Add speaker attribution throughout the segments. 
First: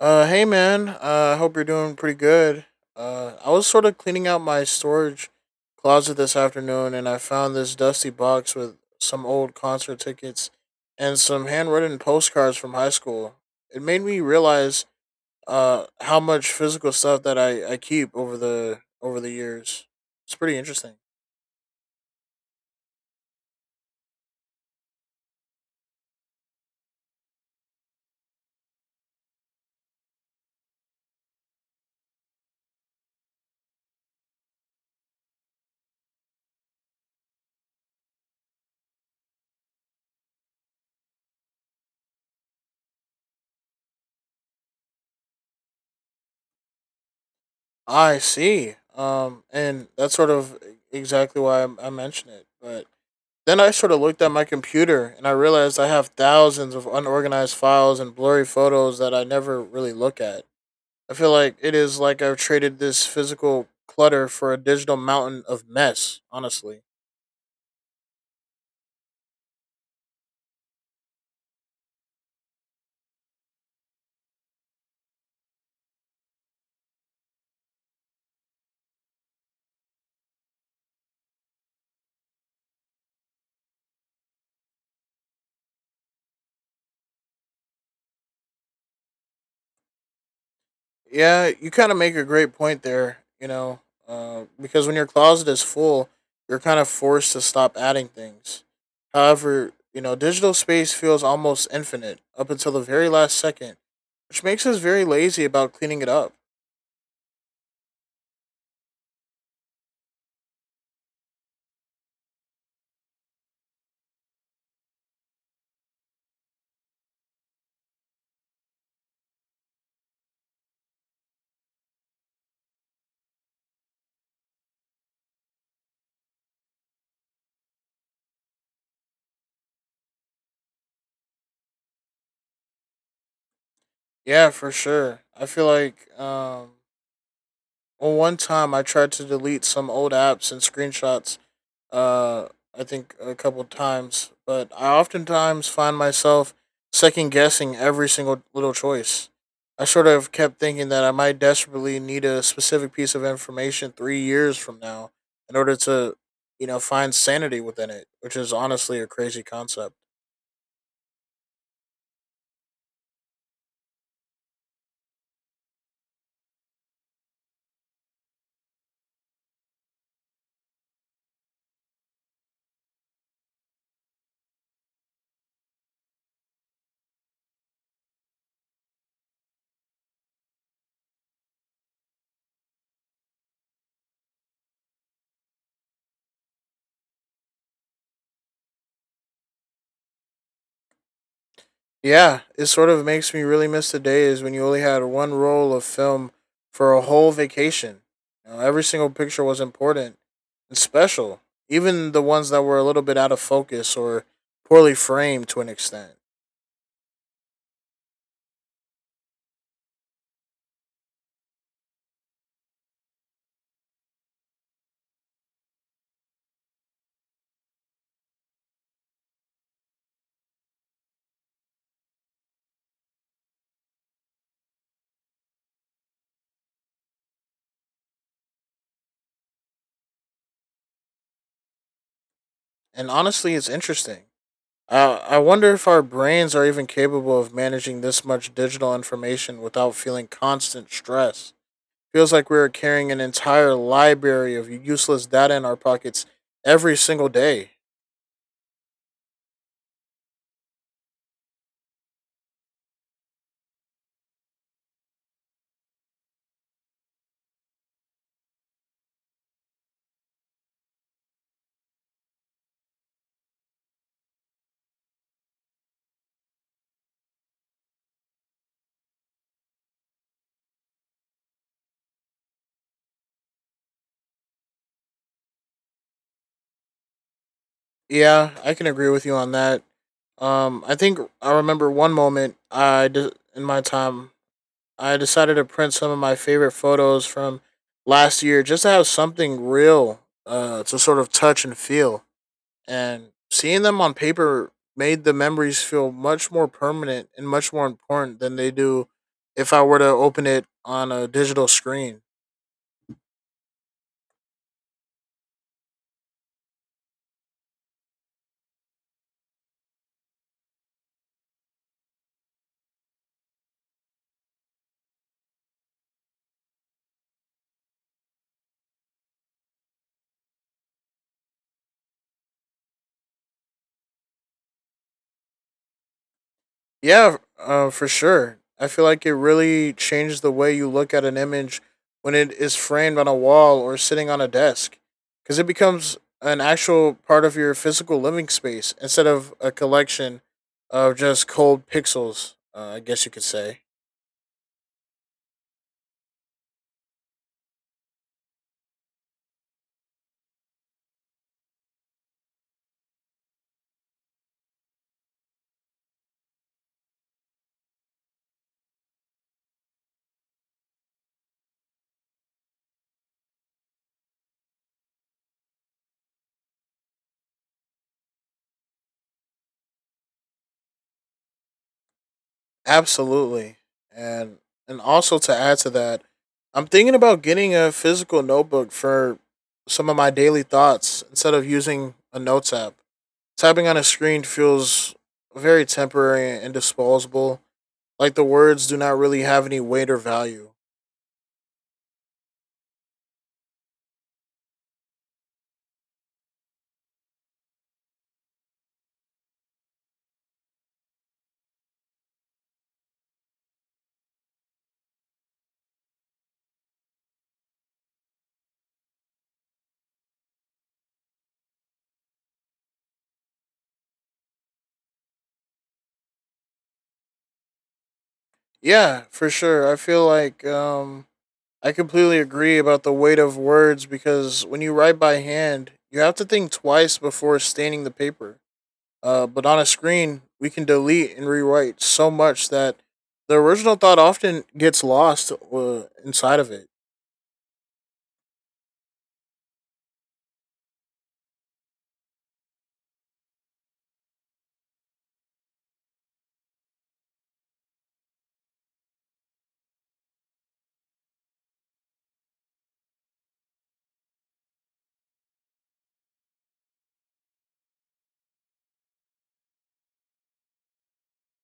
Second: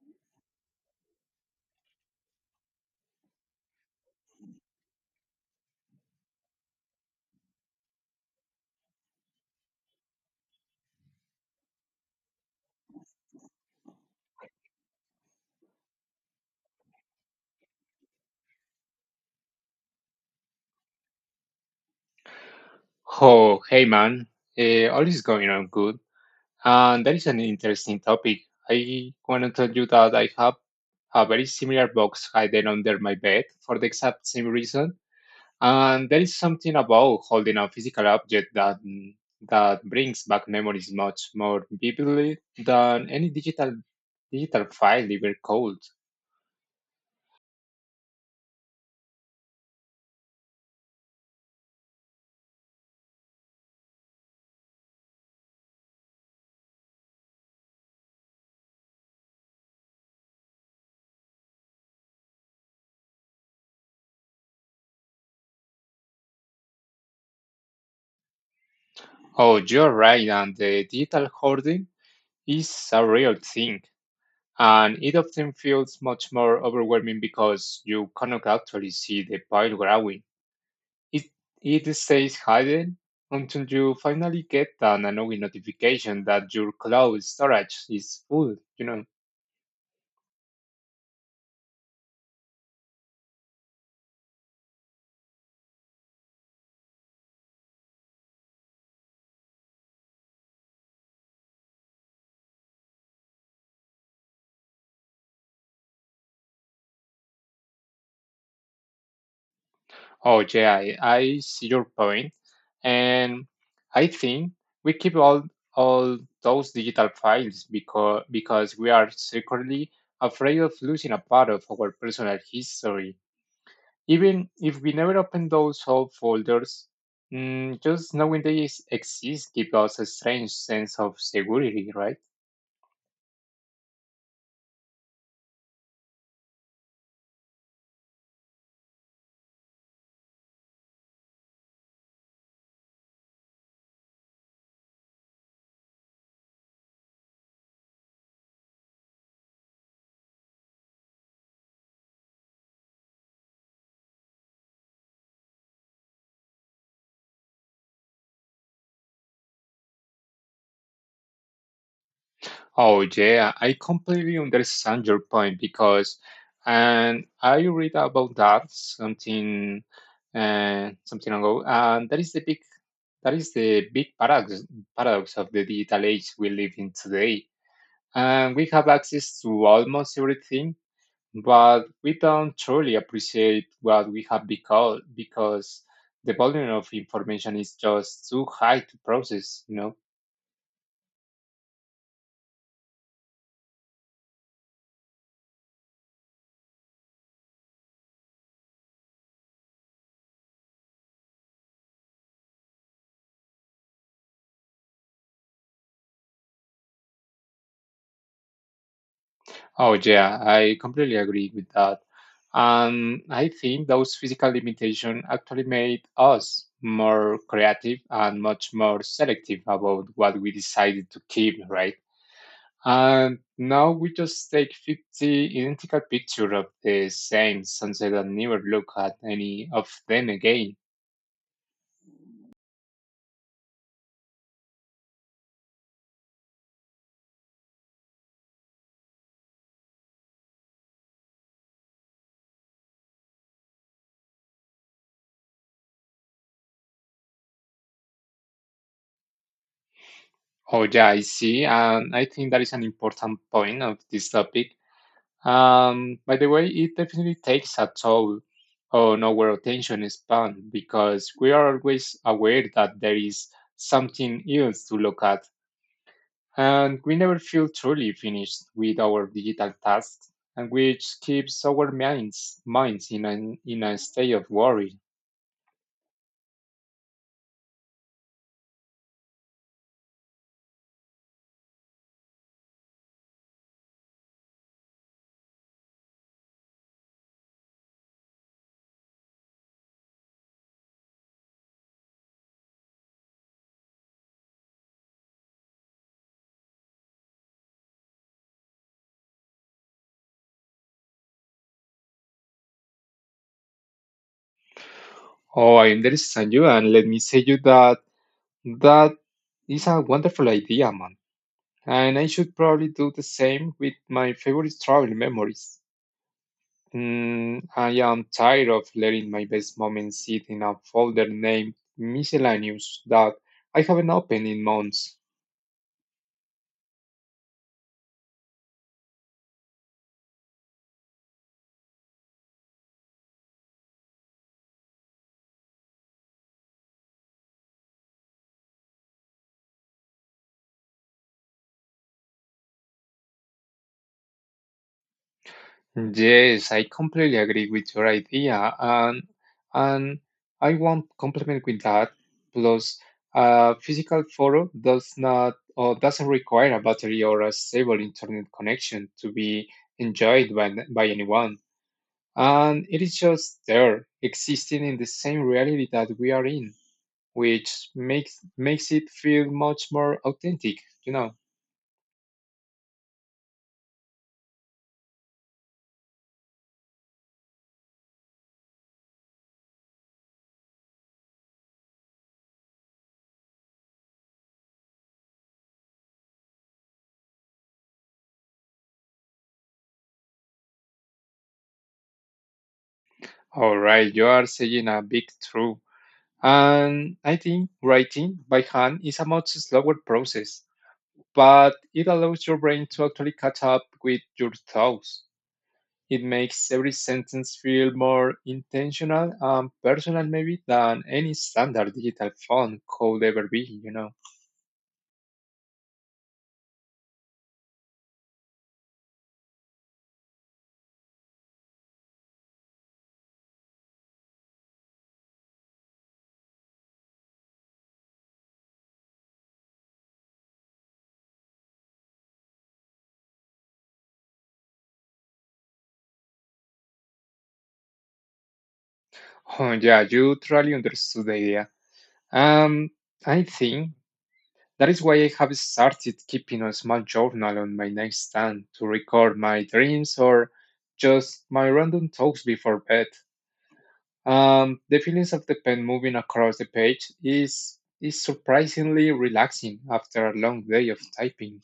Speaker 1: Hey man. I hope you're doing pretty good. I was sort of cleaning out my storage closet this afternoon, and I found this dusty box with some old concert tickets and some handwritten postcards from high school. It made me realize how much physical stuff that I keep over the years. It's pretty interesting.
Speaker 2: Oh, hey man, all is going on good, and that is an interesting topic. I want to tell you that I have a very similar box hidden under my bed for the exact same reason, and there is something about holding a physical object that brings back memories much more vividly than any digital file ever could.
Speaker 1: I see. And that's sort of exactly why I mentioned it, but. Then I sort of looked at my computer and I realized I have thousands of unorganized files and blurry photos that I never really look at. I feel like it is like I've traded this physical clutter for a digital mountain of mess, honestly.
Speaker 2: Oh, you're right, and the digital hoarding is a real thing. And it often feels much more overwhelming because you cannot actually see the pile growing. It, it stays hidden until you finally get an annoying notification that your cloud storage is full.
Speaker 1: Yeah, you kind of make a great point there, you know, because when your closet is full, you're kind of forced to stop adding things. However, you know, digital space feels almost infinite up until the very last second, which makes us very lazy about cleaning it up.
Speaker 2: Oh, yeah, I see your point. And I think we keep all those digital files because we are secretly afraid of losing a part of our personal history. Even if we never open those old folders, just knowing they exist gives us a strange sense of security, right?
Speaker 1: Yeah, for sure. I feel like well one time I tried to delete some old apps and screenshots uh I think a couple times, but I oftentimes find myself second guessing every single little choice. I sort of kept thinking that I might desperately need a specific piece of information 3 years from now in order to, you know, find sanity within it, which is honestly a crazy concept.
Speaker 2: Oh yeah, I completely understand your point because, and I read about that something, something ago, and that is the big that is the big paradox of the digital age we live in today. And we have access to almost everything, but we don't truly appreciate what we have become because the volume of information is just too high to process, you know?
Speaker 1: Yeah, it sort of makes me really miss the days when you only had one roll of film for a whole vacation. You know, every single picture was important and special, even the ones that were a little bit out of focus or poorly framed to an extent.
Speaker 2: Oh, yeah, I completely agree with that. And I think those physical limitations actually made us more creative and much more selective about what we decided to keep, right? And now we just take 50 identical pictures of the same sunset and never look at any of them again.
Speaker 1: And honestly, it's interesting. I wonder if our brains are even capable of managing this much digital information without feeling constant stress. Feels like we are carrying an entire library of useless data in our pockets every single day.
Speaker 2: Oh, yeah, I see. And I think that is an important point of this topic. By the way, it definitely takes a toll on our attention span because we are always aware that there is something else to look at, and we never feel truly finished with our digital tasks, and which keeps our minds in an in a state of worry.
Speaker 1: Yeah, I can agree with you on that. I think I remember one moment in my time I decided to print some of my favorite photos from last year just to have something real to sort of touch and feel. And seeing them on paper made the memories feel much more permanent and much more important than they do if I were to open it on a digital screen.
Speaker 2: Oh, I understand you, and let me say you that that is a wonderful idea, man. And I should probably do the same with my favorite travel memories. I am tired of letting my best moments sit in a folder named miscellaneous that I haven't opened in months.
Speaker 1: Yeah, for sure. I feel like it really changed the way you look at an image when it is framed on a wall or sitting on a desk, because it becomes an actual part of your physical living space instead of a collection of just cold pixels. I guess you could say
Speaker 2: Yes, I completely agree with your idea, and and I want compliment with that. Plus, a physical photo does not or doesn't require a battery or a stable internet connection to be enjoyed by anyone. And it is just there, existing in the same reality that we are in, which makes it feel much more authentic, you know.
Speaker 1: absolutely, and and also to add to that, I'm thinking about getting a physical notebook for some of my daily thoughts instead of using a notes app. Tapping on a screen feels very temporary and disposable. Like the words do not really have any weight or value.
Speaker 2: All right, you are saying a big truth. And I think writing by hand is a much slower process, but it allows your brain to actually catch up with your thoughts. It makes every sentence feel more intentional and personal, maybe, than any standard digital font could ever be, you know.
Speaker 1: Yeah, for sure. I feel like I completely agree about the weight of words because when you write by hand, you have to think twice before staining the paper. But on a screen, we can delete and rewrite so much that the original thought often gets lost inside of it.
Speaker 2: Oh, yeah, you truly understood the idea. Um, I think that is why I have started keeping a small journal on my nightstand to record my dreams or just my random talks before bed. The feelings of the pen moving across the page is surprisingly relaxing after a long day of typing.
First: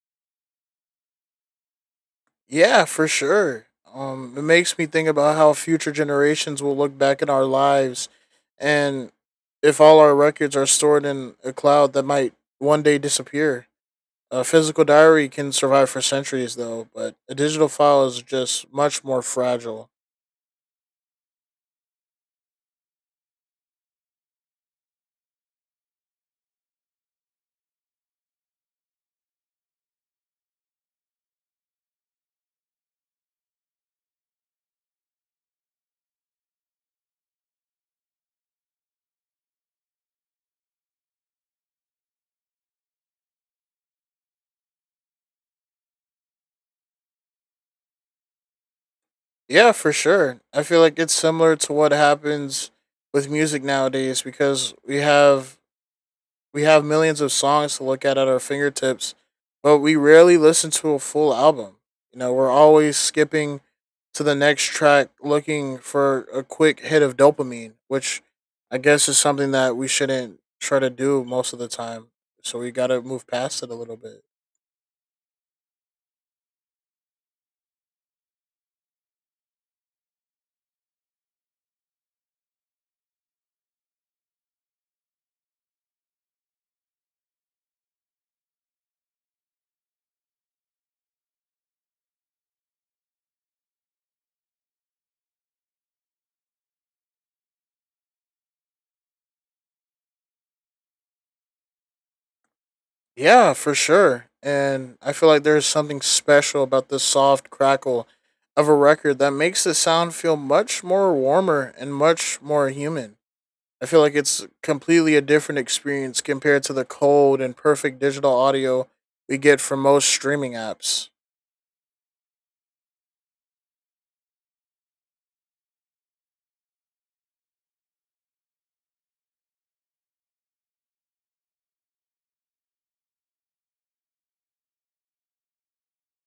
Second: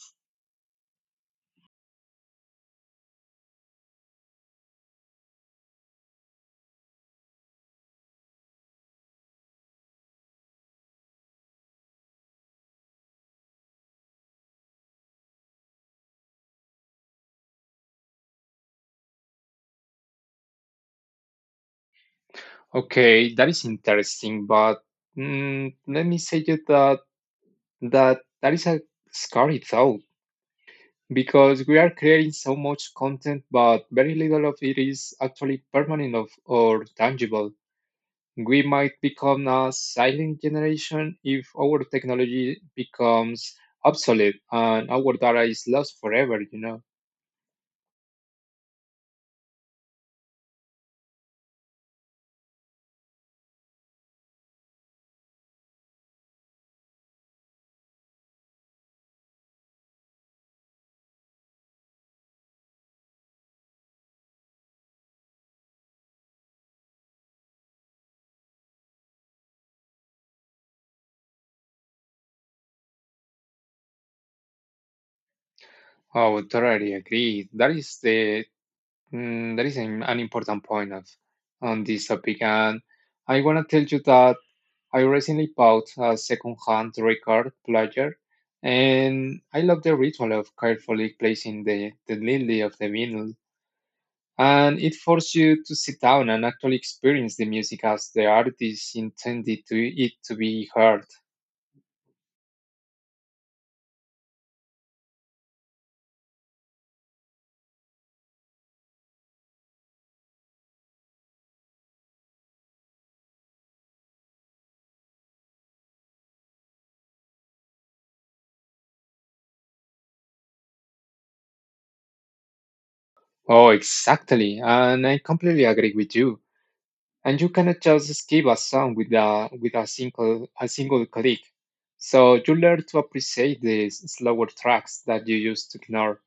Speaker 1: Yeah, for sure. It makes me think about how future generations will look back at our lives, and if all our records are stored in a cloud that might one day disappear. A physical diary can survive for centuries, though, but a digital file is just much more fragile.
Speaker 2: Okay, that is interesting, but let me say you that is a scary thought, because we are creating so much content, but very little of it is actually permanent of, or tangible. We might become a silent generation if our technology becomes obsolete and our data is lost forever, you know.
Speaker 1: Yeah, for sure. I feel like it's similar to what happens with music nowadays because we have millions of songs to look at our fingertips, but we rarely listen to a full album. You know, we're always skipping to the next track looking for a quick hit of dopamine, which I guess is something that we shouldn't try to do most of the time. So we got to move past it a little bit.
Speaker 2: Oh, totally agree. That is that is an important point of on this topic, and I wanna tell you that I recently bought a second-hand record player, and I love the ritual of carefully placing the lily of the vinyl. And it forces you to sit down and actually experience the music as the artist intended to it to be heard.
Speaker 1: Yeah, for sure. And I feel like there's something special about the soft crackle of a record that makes the sound feel much more warmer and much more human. I feel like it's completely a different experience compared to the cold and perfect digital audio we get from most streaming apps.
Speaker 2: Oh, exactly. And I completely agree with you. And you cannot just skip a song with a single a single click. So you learn to appreciate the slower tracks that you used to ignore.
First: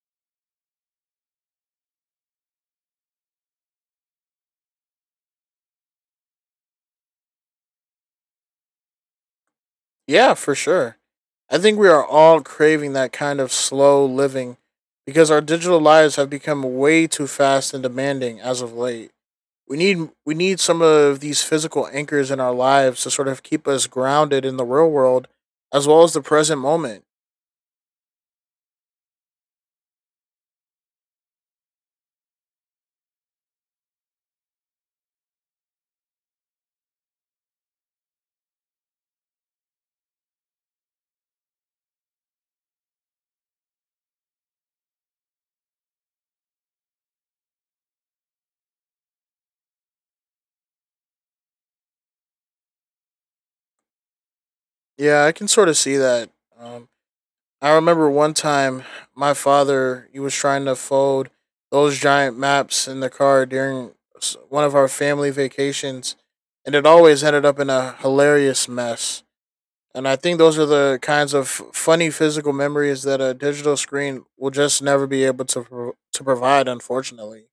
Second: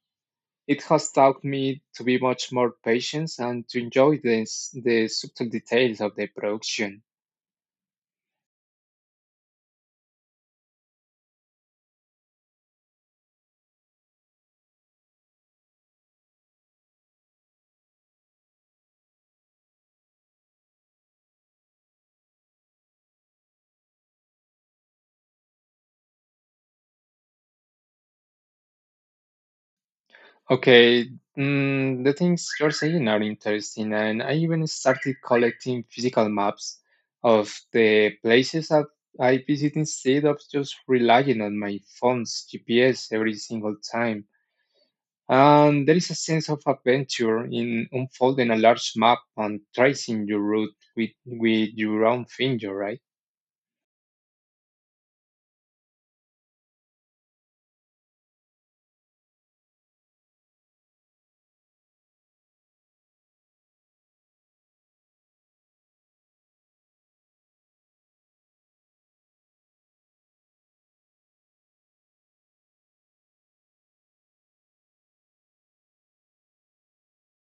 Speaker 2: It has taught me to be much more patient and to enjoy the subtle details of the production.
Speaker 1: Yeah, for sure. I think we are all craving that kind of slow living because our digital lives have become way too fast and demanding as of late. We need some of these physical anchors in our lives to sort of keep us grounded in the real world as well as the present moment.
Speaker 2: Okay, the things you're saying are interesting, and I even started collecting physical maps of the places that I visit instead of just relying on my phone's GPS every single time. And there is a sense of adventure in unfolding a large map and tracing your route with your own finger, right?
Speaker 1: Yeah, I can sort of see that. Um, I remember one time my father he was trying to fold those giant maps in the car during one of our family vacations, and it always ended up in a hilarious mess. And I think those are the kinds of funny physical memories that a digital screen will just never be able to to provide, unfortunately.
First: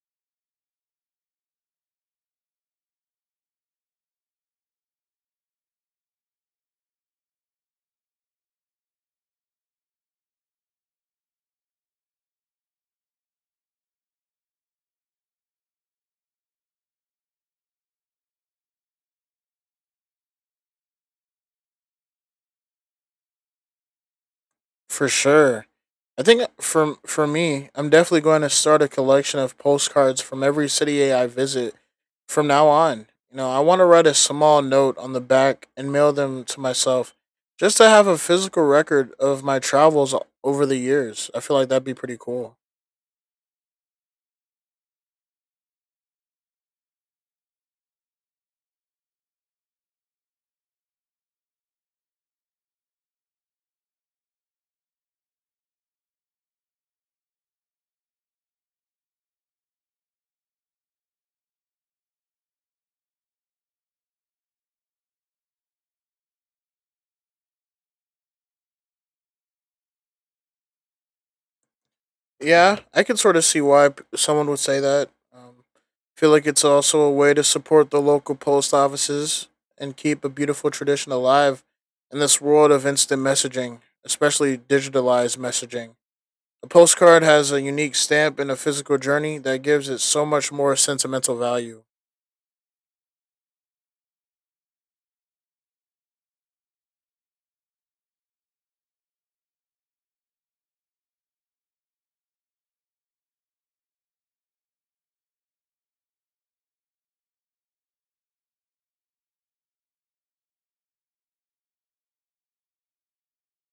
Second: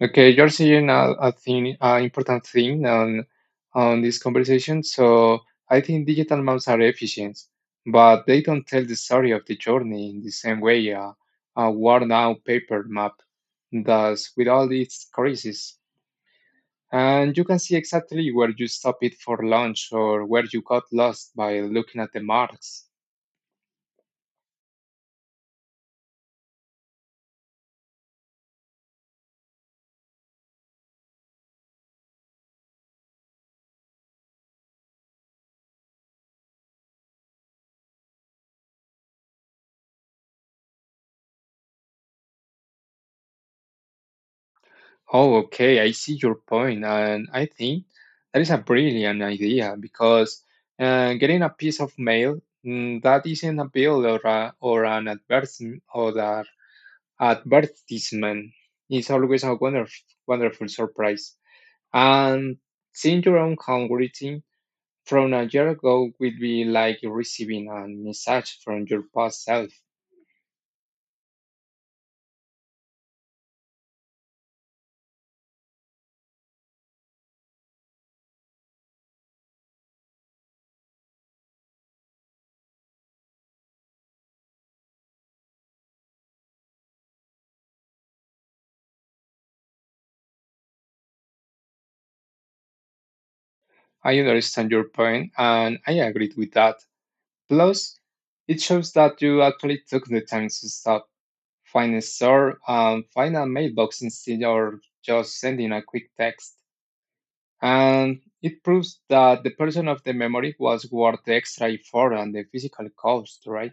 Speaker 2: Okay, you're seeing a thing, an important thing on this conversation. So I think digital maps are efficient, but they don't tell the story of the journey in the same way a worn-out paper map does with all its creases. And you can see exactly where you stopped it for lunch or where you got lost by looking at the marks.
Speaker 1: For sure. I think for me, I'm definitely going to start a collection of postcards from every city I visit from now on. You know, I want to write a small note on the back and mail them to myself just to have a physical record of my travels over the years. I feel like that'd be pretty cool.
Speaker 2: Oh, okay. I see your point, and I think that is a brilliant idea because getting a piece of mail, that isn't a bill or an advertisement or a advertisement is always a wonderful, wonderful surprise. And seeing your own handwriting from a year ago will be like receiving a message from your past self.
Speaker 1: Yeah, I can sort of see why someone would say that. Um, feel like it's also a way to support the local post offices and keep a beautiful tradition alive in this world of instant messaging, especially digitalized messaging. A postcard has a unique stamp and a physical journey that gives it so much more sentimental value.
Speaker 2: I understand your point, and I agree with that. Plus, it shows that you actually took the time to stop, find a store, and find a mailbox instead of just sending a quick text. And it proves that the person of the memory was worth the extra effort and the physical cost, right?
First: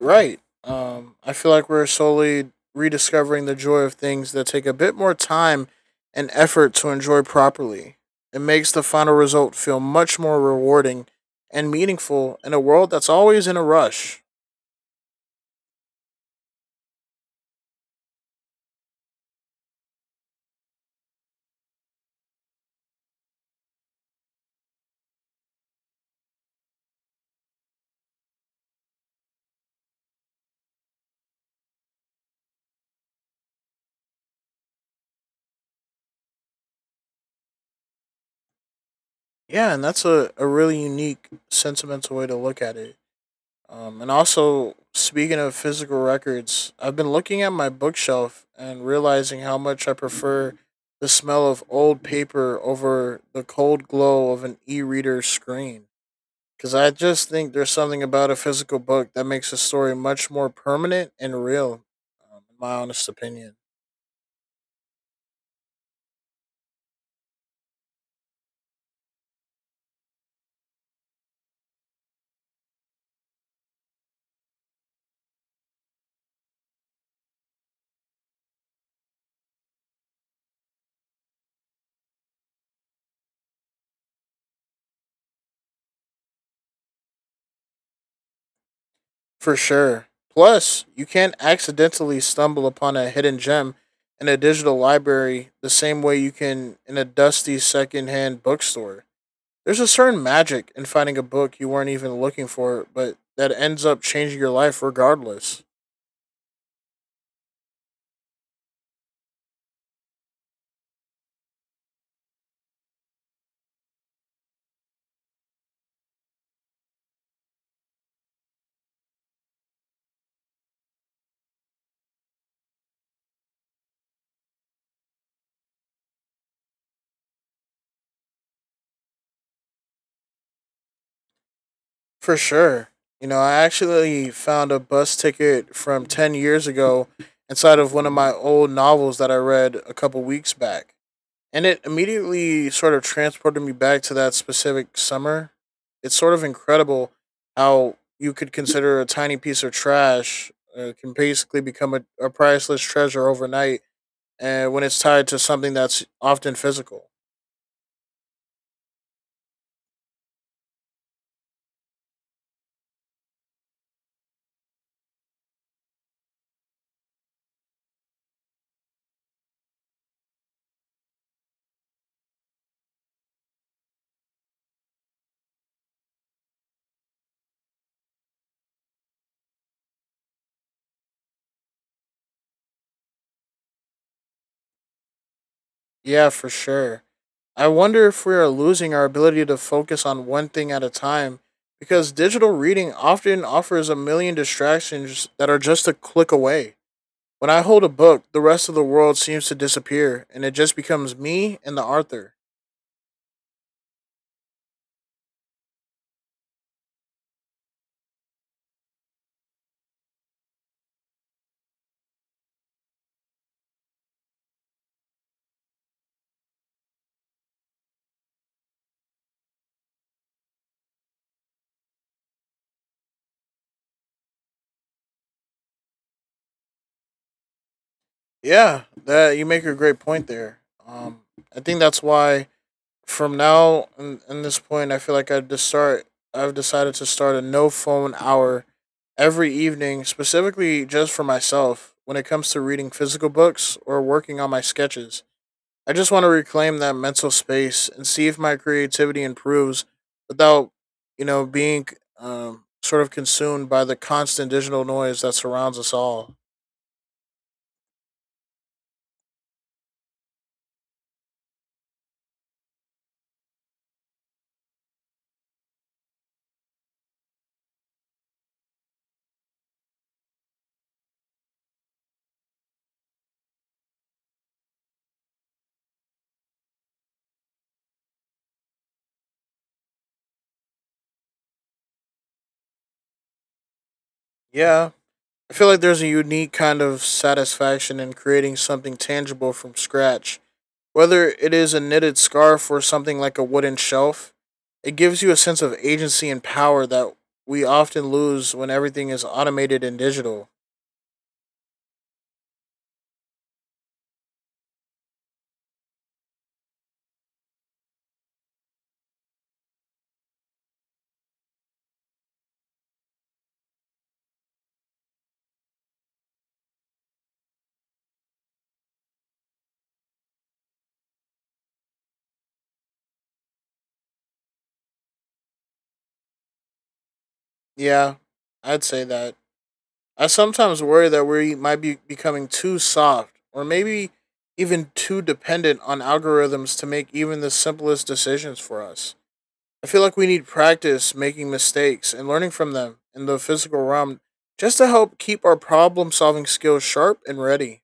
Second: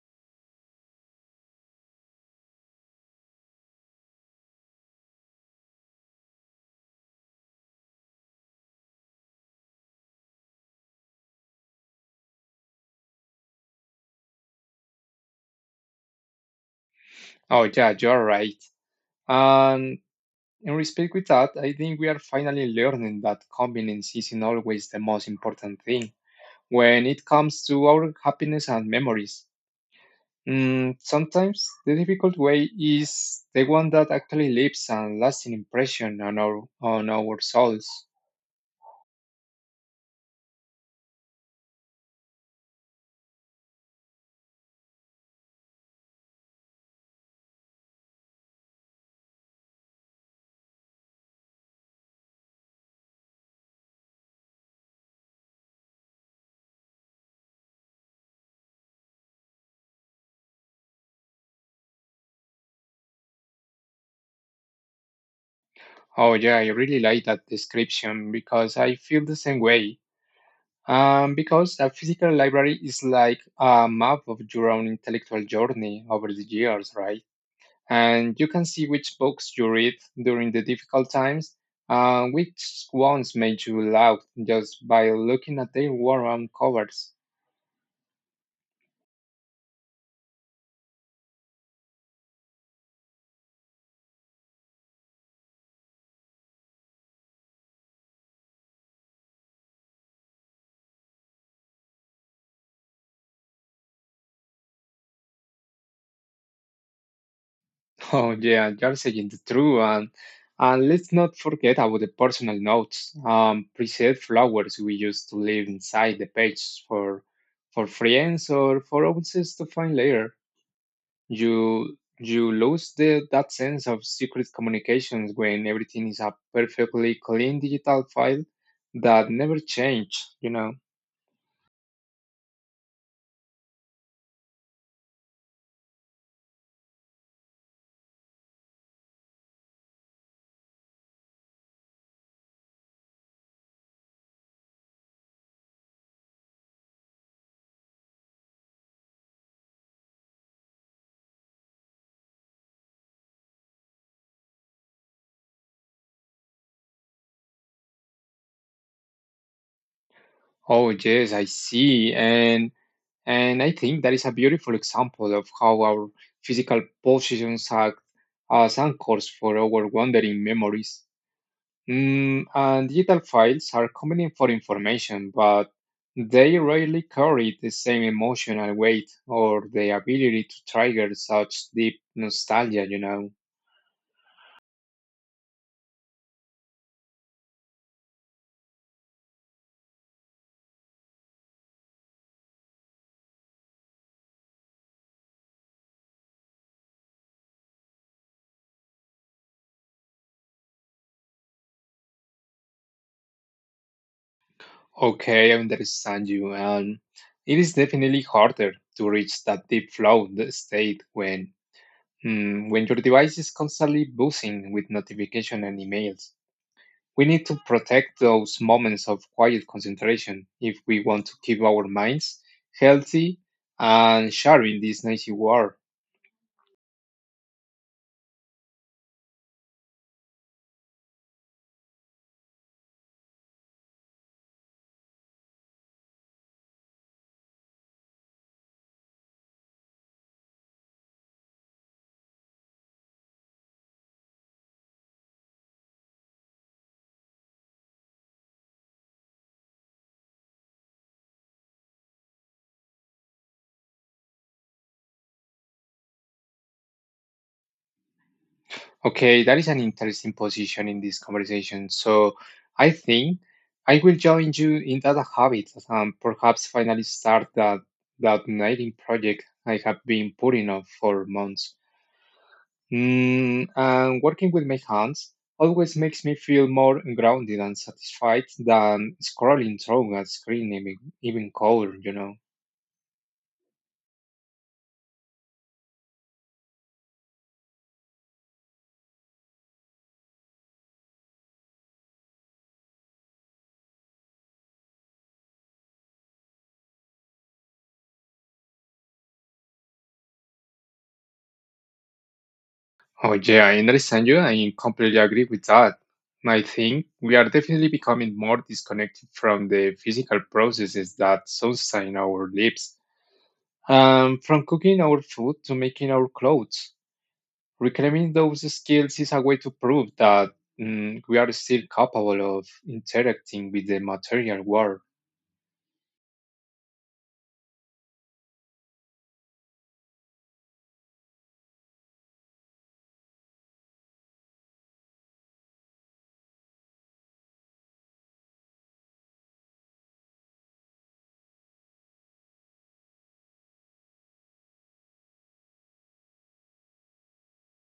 Speaker 1: Right. I feel like we're slowly rediscovering the joy of things that take a bit more time and effort to enjoy properly. It makes the final result feel much more rewarding and meaningful in a world that's always in a rush.
Speaker 2: Oh, yeah, you're right. And in respect with that, I think we are finally learning that convenience isn't always the most important thing when it comes to our happiness and memories. Sometimes the difficult way is the one that actually leaves a lasting impression on our souls.
Speaker 1: Yeah, and that's a really unique, sentimental way to look at it. And also, speaking of physical records, I've been looking at my bookshelf and realizing how much I prefer the smell of old paper over the cold glow of an e reader screen. Because I just think there's something about a physical book that makes a story much more permanent and real, in my honest opinion.
Speaker 2: Oh yeah, I really like that description because I feel the same way. Because a physical library is like a map of your own intellectual journey over the years, right? And you can see which books you read during the difficult times, and which ones made you laugh just by looking at their warm covers.
Speaker 1: For sure. Plus, you can't accidentally stumble upon a hidden gem in a digital library the same way you can in a dusty secondhand bookstore. There's a certain magic in finding a book you weren't even looking for, but that ends up changing your life regardless.
Speaker 2: Oh yeah, you're saying the true, and let's not forget about the personal notes, preset flowers we used to leave inside the page for friends or for others to find later. You lose the that sense of secret communications when everything is a perfectly clean digital file that never change, you know.
Speaker 1: For sure. You know, I actually found a bus ticket from 10 years ago inside of one of my old novels that I read a couple weeks back. And it immediately sort of transported me back to that specific summer. It's sort of incredible how you could consider a tiny piece of trash can basically become a priceless treasure overnight, and when it's tied to something that's often physical.
Speaker 2: Oh yes, I see. And I think that is a beautiful example of how our physical possessions act as anchors for our wandering memories. And digital files are convenient for information, but they rarely carry the same emotional weight or the ability to trigger such deep nostalgia, you know.
Speaker 1: Yeah, for sure. I wonder if we are losing our ability to focus on one thing at a time because digital reading often offers a million distractions that are just a click away. When I hold a book, the rest of the world seems to disappear, and it just becomes me and the author.
Speaker 2: Okay, I understand you. And it is definitely harder to reach that deep flow the state when when your device is constantly buzzing with notifications and emails. We need to protect those moments of quiet concentration if we want to keep our minds healthy and sharp in this noisy world.
Speaker 1: Yeah, that you make a great point there. Um, I think that's why in this point, I feel like I just start. I've decided to start a no phone hour every evening, specifically just for myself. When it comes to reading physical books or working on my sketches, I just want to reclaim that mental space and see if my creativity improves without, you know, being sort of consumed by the constant digital noise that surrounds us all.
Speaker 2: Okay, that is an interesting position in this conversation. So I think I will join you in that habit and perhaps finally start that writing project I have been putting off for months. And working with my hands always makes me feel more grounded and satisfied than scrolling through a screen, even color, you know.
Speaker 1: Yeah, I feel like there's a unique kind of satisfaction in creating something tangible from scratch. Whether it is a knitted scarf or something like a wooden shelf, it gives you a sense of agency and power that we often lose when everything is automated and digital.
Speaker 2: Oh, yeah, I understand you. I completely agree with that. I think we are definitely becoming more disconnected from the physical processes that sustain our lives, from cooking our food to making our clothes. Reclaiming those skills is a way to prove that we are still capable of interacting with the material world.
Speaker 1: Yeah, I'd say that. I sometimes worry that we might be becoming too soft or maybe even too dependent on algorithms to make even the simplest decisions for us. I feel like we need practice making mistakes and learning from them in the physical realm just to help keep our problem solving skills sharp and ready.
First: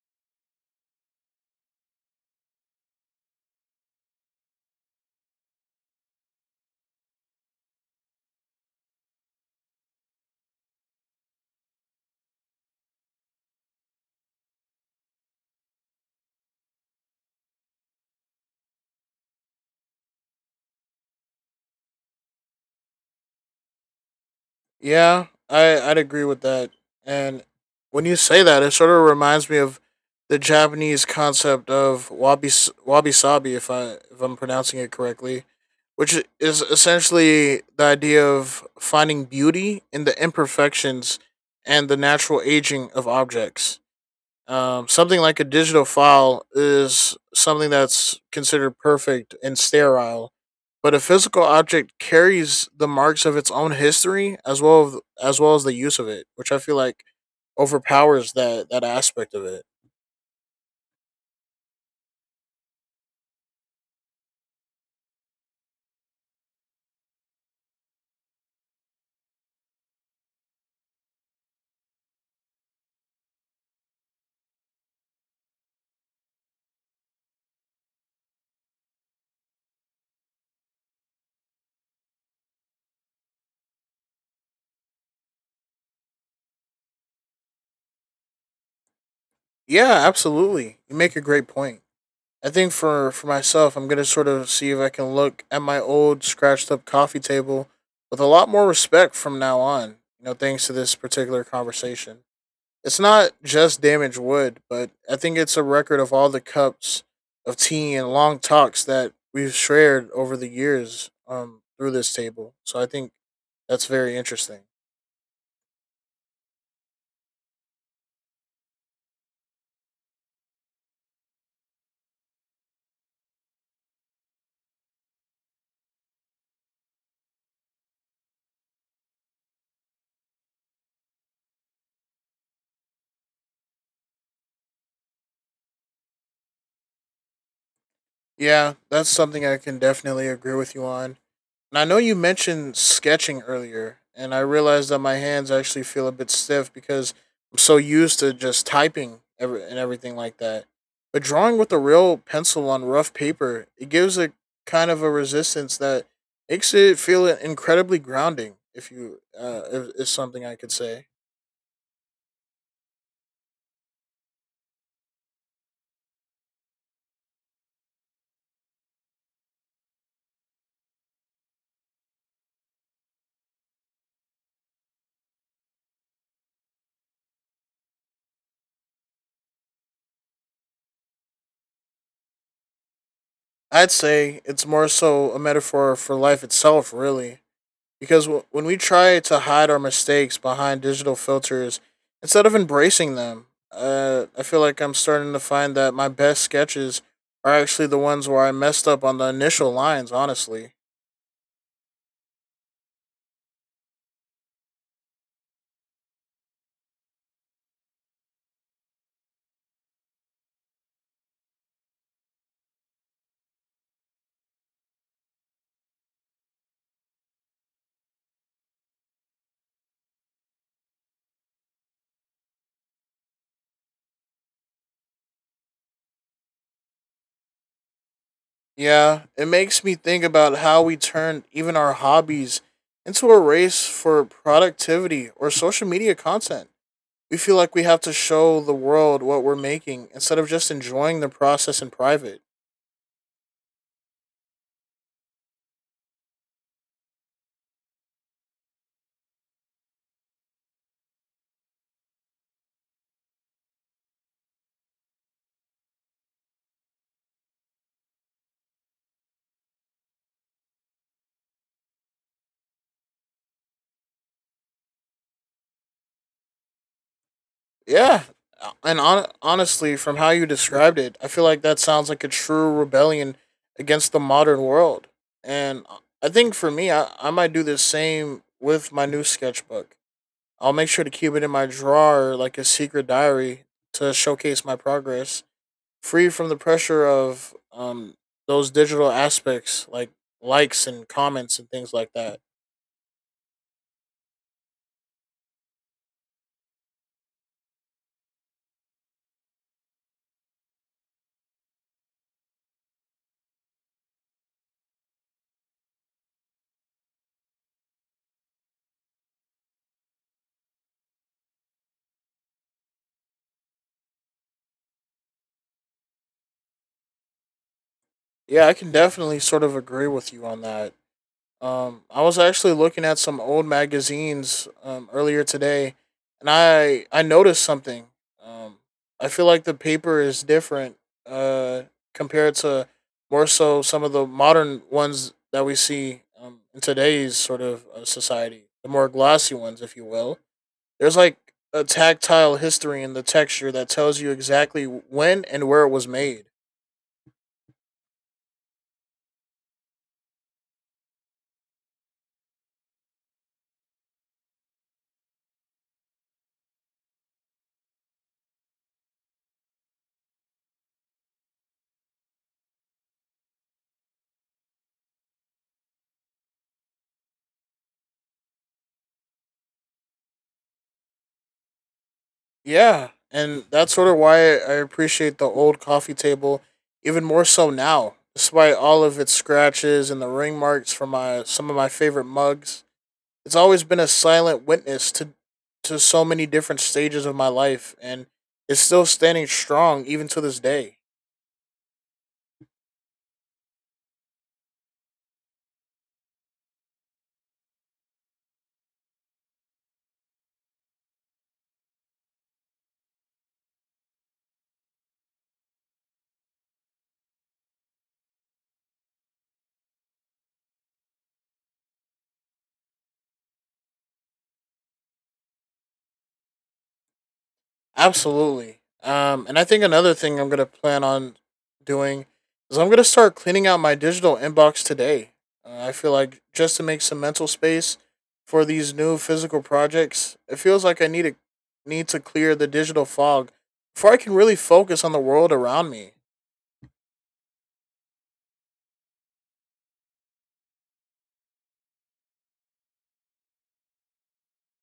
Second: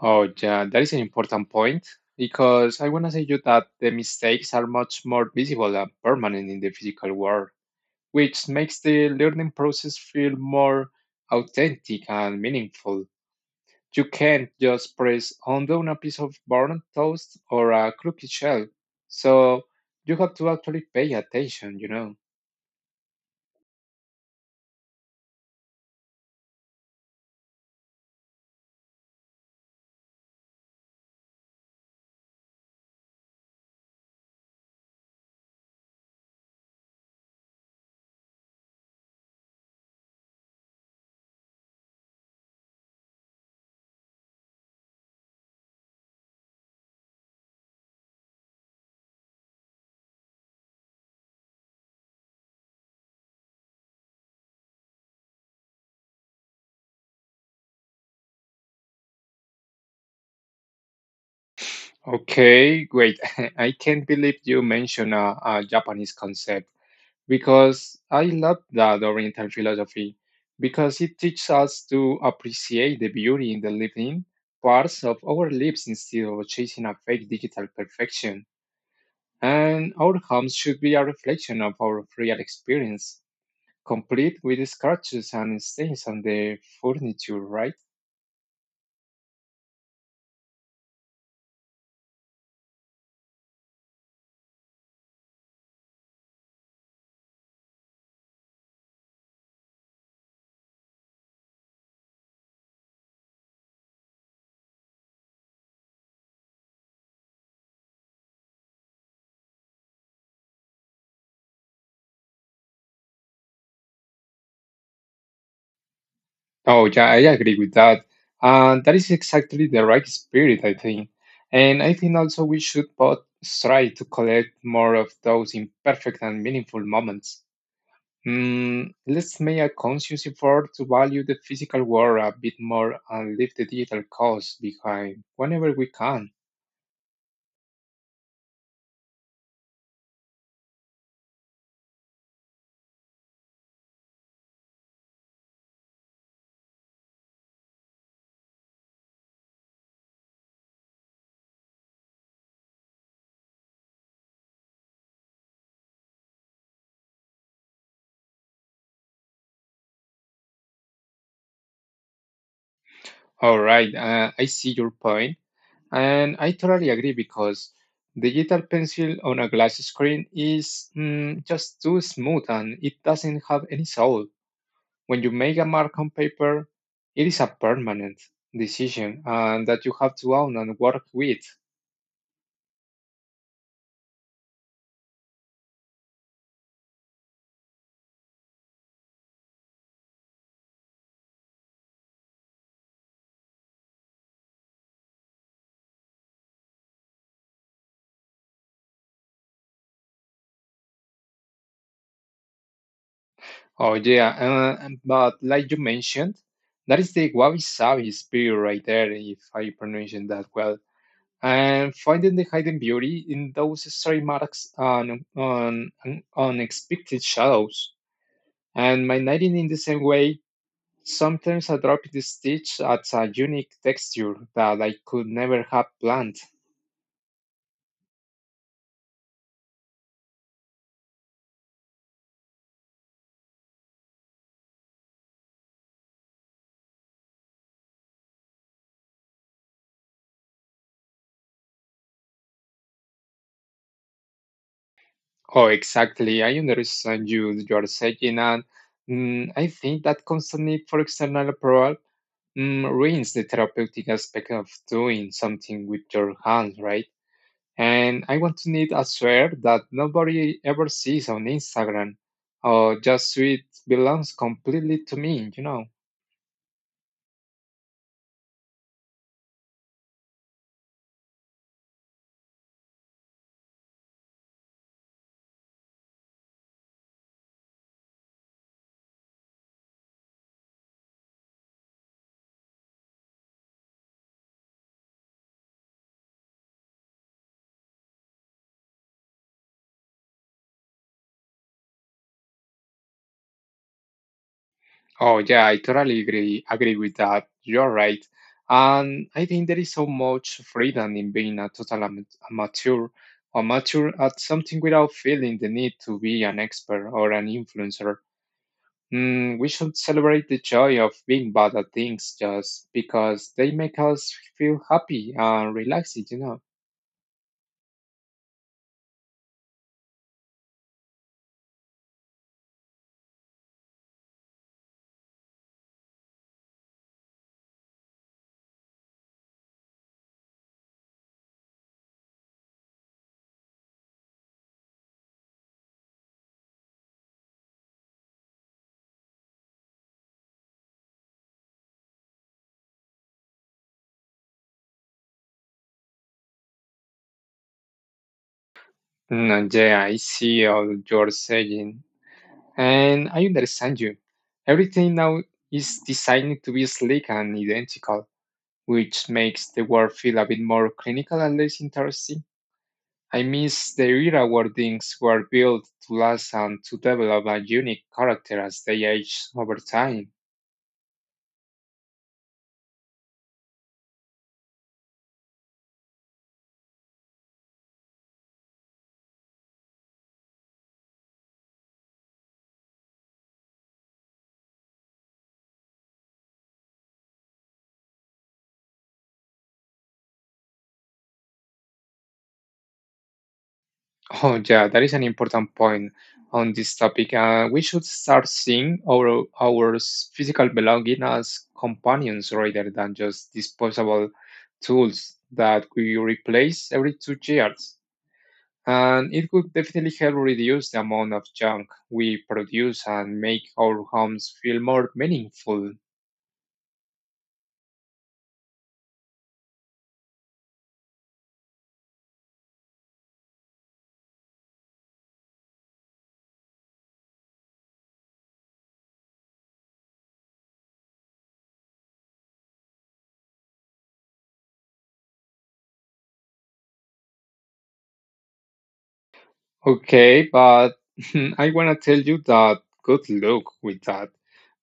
Speaker 2: Oh, yeah, that is an important point because I want to say you that the mistakes are much more visible and permanent in the physical world, which makes the learning process feel more authentic and meaningful. You can't just press undo on a piece of burnt toast or a cookie shell, so you have to actually pay attention, you know.
Speaker 1: Yeah, I'd agree with that. And when you say that, it sort of reminds me of the Japanese concept of wabi sabi, if I'm pronouncing it correctly, which is essentially the idea of finding beauty in the imperfections and the natural aging of objects. Something like a digital file is something that's considered perfect and sterile, but a physical object carries the marks of its own history as well as well as the use of it, which I feel like overpowers that aspect of it.
Speaker 2: Okay, great. I can't believe you mentioned a Japanese concept because I love that Oriental philosophy because it teaches us to appreciate the beauty in the living parts of our lives instead of chasing a fake digital perfection. And our homes should be a reflection of our real experience, complete with scratches and stains on the furniture, right?
Speaker 1: Yeah, absolutely. You make a great point. I think for myself, I'm gonna sort of see if I can look at my old scratched up coffee table with a lot more respect from now on, You know, thanks to this particular conversation. It's not just damaged wood, but I think it's a record of all the cups of tea and long talks that we've shared over the years through this table. So I think that's very interesting.
Speaker 2: Oh, yeah, I agree with that. And that is exactly the right spirit, I think. And I think also we should both try to collect more of those imperfect and meaningful moments. Let's make a conscious effort to value the physical world a bit more and leave the digital cause behind whenever we can.
Speaker 1: Yeah, that's something I can definitely agree with you on. And I know you mentioned sketching earlier, and I realized that my hands actually feel a bit stiff because I'm so used to just typing everything like that. But drawing with a real pencil on rough paper, it gives a kind of a resistance that makes it feel incredibly grounding. If you, is something I could say.
Speaker 2: All right, I see your point. And I totally agree because digital pencil on a glass screen is just too smooth, and it doesn't have any soul. When you make a mark on paper, it is a permanent decision, and that you have to own and work with.
Speaker 1: I'd say it's more so a metaphor for life itself, really, because when we try to hide our mistakes behind digital filters instead of embracing them, I feel like I'm starting to find that my best sketches are actually the ones where I messed up on the initial lines, honestly.
Speaker 2: Oh yeah, but like you mentioned, that is the wabi-sabi spirit right there, if I pronounce it that well. And finding the hidden beauty in those stray marks and on unexpected shadows. And my knitting in the same way, sometimes I drop the stitch at a unique texture that I could never have planned.
Speaker 1: Yeah, it makes me think about how we turned even our hobbies into a race for productivity or social media content. We feel like we have to show the world what we're making instead of just enjoying the process in private.
Speaker 2: Oh, exactly. I understand you're saying, and I think that constant need for external approval ruins the therapeutic aspect of doing something with your hands, right? And I want to need a sweater that nobody ever sees on Instagram, or just so it belongs completely to me.
Speaker 1: Yeah. And honestly, from how you described it, I feel like that sounds like a true rebellion against the modern world. And I think for me, I might do the same with my new sketchbook. I'll make sure to keep it in my drawer like a secret diary to showcase my progress, free from the pressure of those digital aspects like likes and comments and things like that.
Speaker 2: Oh, yeah, I totally agree with that. You're right. And I think there is so much freedom in being a total amateur, or mature at something without feeling the need to be an expert or an influencer. We should celebrate the joy of being bad at things just because they make us feel happy and relaxed.
Speaker 1: Yeah, I can definitely sort of agree with you on that. I was actually looking at some old magazines earlier today, and I noticed something. Um, I feel like the paper is different uh, compared to more so some of the modern ones that we see in today's sort of society, the more glossy ones, if you will. There's like a tactile history in the texture that tells you exactly when and where it was made.
Speaker 2: Yeah, I see all you're saying, and I understand you. Everything now is designed to be sleek and identical, which makes the work feel a bit more clinical and less interesting. I miss the era where things were built to last and to develop a unique character as they age over time.
Speaker 1: Yeah, and that's sort of why I appreciate the old coffee table even more so now, despite all of its scratches and the ring marks from my some of my favorite mugs. It's always been a silent witness to so many different stages of my life, and it's still standing strong even to this day.
Speaker 2: Oh, yeah, that is an important point on this topic. We should start seeing physical belonging as companions rather than just disposable tools that we replace every 2 years. And it would definitely help reduce the amount of junk we produce and make our homes feel more meaningful.
Speaker 1: Absolutely. And I think another thing I'm gonna plan on doing is I'm gonna start cleaning out my digital inbox today. I feel like just to make some mental space for these new physical projects, it feels like I need to clear the digital fog before I can really focus on the world around me.
Speaker 2: Okay, but I want to tell you that good luck with that,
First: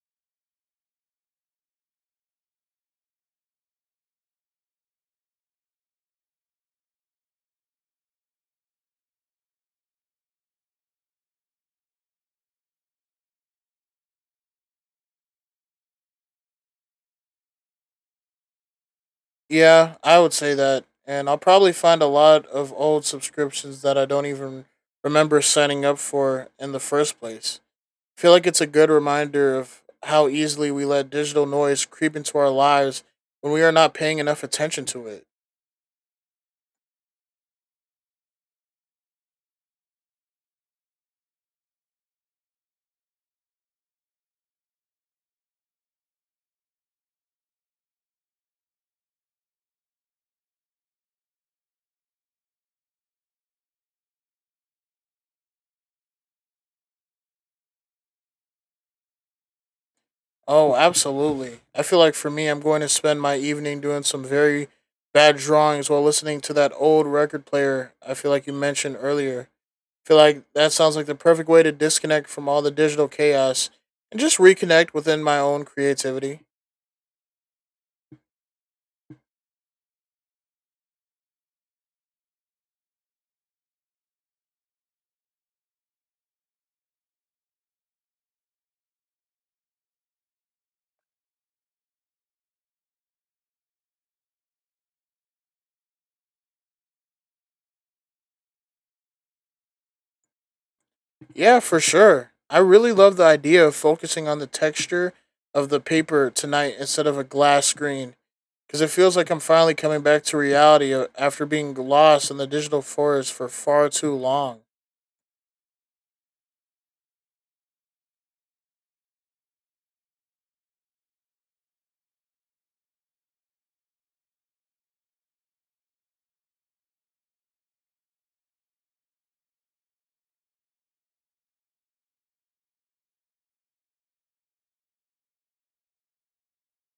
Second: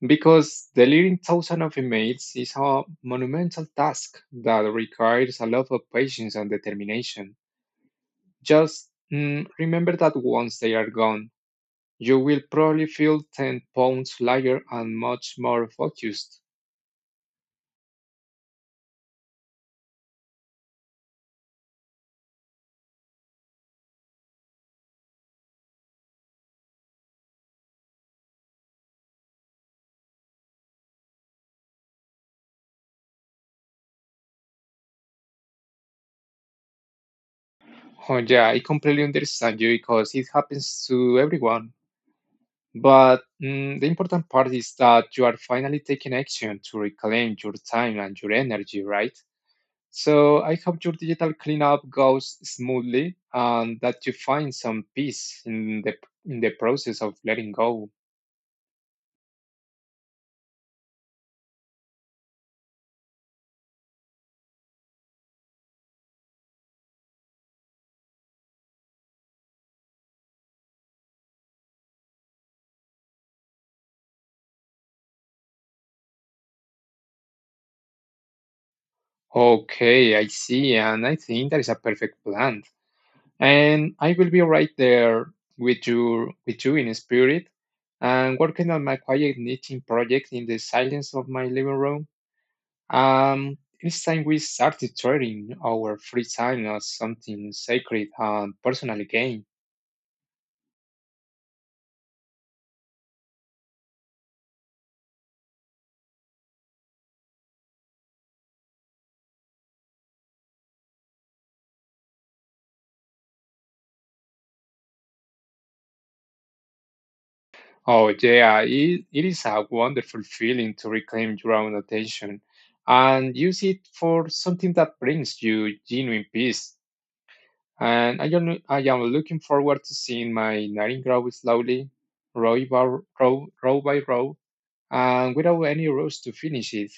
Speaker 2: because delivering thousands of emails is a monumental task that requires a lot of patience and determination. Just remember that once they are gone, you will probably feel 10 pounds lighter and much more focused.
Speaker 1: Yeah, I would say that, and I'll probably find a lot of old subscriptions that I don't even remember signing up for in the first place. I feel like it's a good reminder of how easily we let digital noise creep into our lives when we are not paying enough attention to it.
Speaker 2: Oh, yeah, I completely understand you because it happens to everyone. But the important part is that you are finally taking action to reclaim your time and your energy, right? So I hope your digital cleanup goes smoothly and that you find some peace in the process of letting go.
Speaker 1: Oh, absolutely. I feel like for me, I'm going to spend my evening doing some very bad drawings while listening to that old record player I feel like you mentioned earlier. I feel like that sounds like the perfect way to disconnect from all the digital chaos and just reconnect within my own creativity.
Speaker 2: Okay, I see, and I think that is a perfect plan. And I will be right there with you in spirit, and working on my quiet knitting project in the silence of my living room. It's time we started turning our free time as something sacred and personal again.
Speaker 1: Yeah, for sure. I really love the idea of focusing on the texture of the paper tonight instead of a glass screen, because it feels like I'm finally coming back to reality after being lost in the digital forest for far too long.
Speaker 2: Oh yeah, it is a wonderful feeling to reclaim your own attention and use it for something that brings you genuine peace. And I am looking forward to seeing my knitting grow slowly, row by row by row, and without any rush to finish it.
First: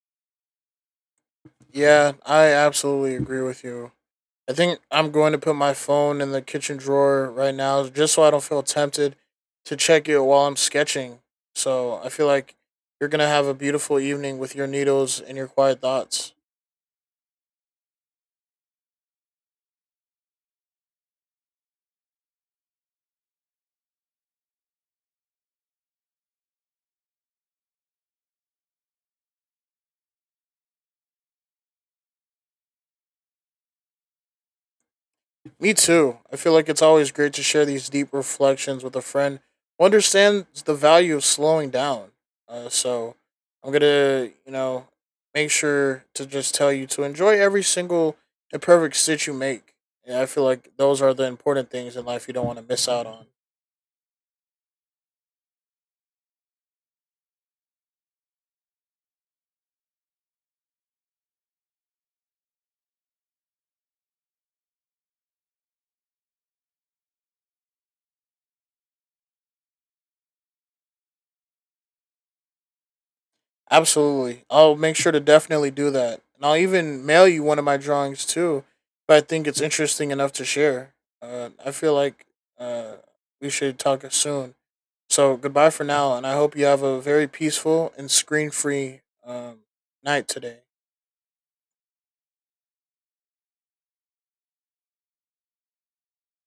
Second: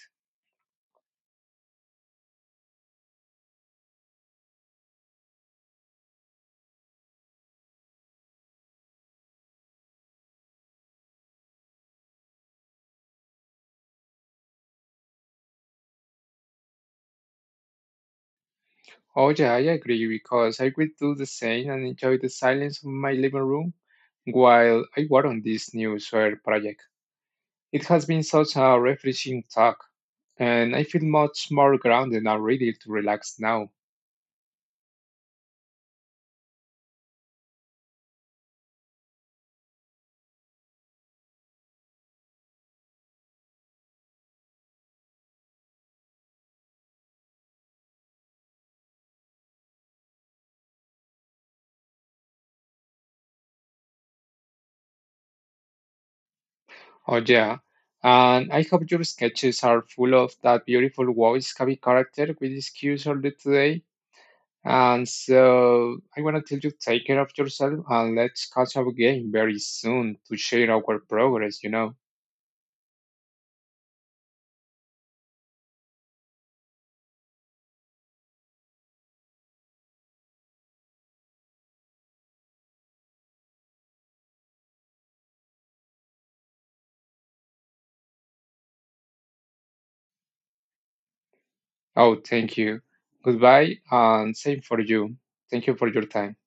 Speaker 1: Yeah, I absolutely agree with you. I think I'm going to put my phone in the kitchen drawer right now just so I don't feel tempted to check it while I'm sketching. So I feel like you're going to have a beautiful evening with your needles and your quiet thoughts.
Speaker 2: Oh yeah, I agree, because I will do the same and enjoy the silence of my living room while I work on this new soil project. It has been such a refreshing talk, and I feel much more grounded and ready to relax now.
Speaker 1: Me too. I feel like it's always great to share these deep reflections with a friend who understands the value of slowing down. So I'm gonna, you know, make sure to just tell you to enjoy every single imperfect stitch you make. And I feel like those are the important things in life you don't want to miss out on.
Speaker 2: Oh, yeah. And I hope your sketches are full of that beautiful Wabi-Sabi character we discussed earlier today. And so I want to tell you take care of yourself, and let's catch up again very soon to share our progress.
Speaker 1: Absolutely. I'll make sure to definitely do that. And I'll even mail you one of my drawings too if I think it's interesting enough to share. I feel like uh, we should talk soon. So goodbye for now, and I hope you have a very peaceful and screen free um, night today.
Speaker 2: Oh, thank you. Goodbye and same for you. Thank you for your time.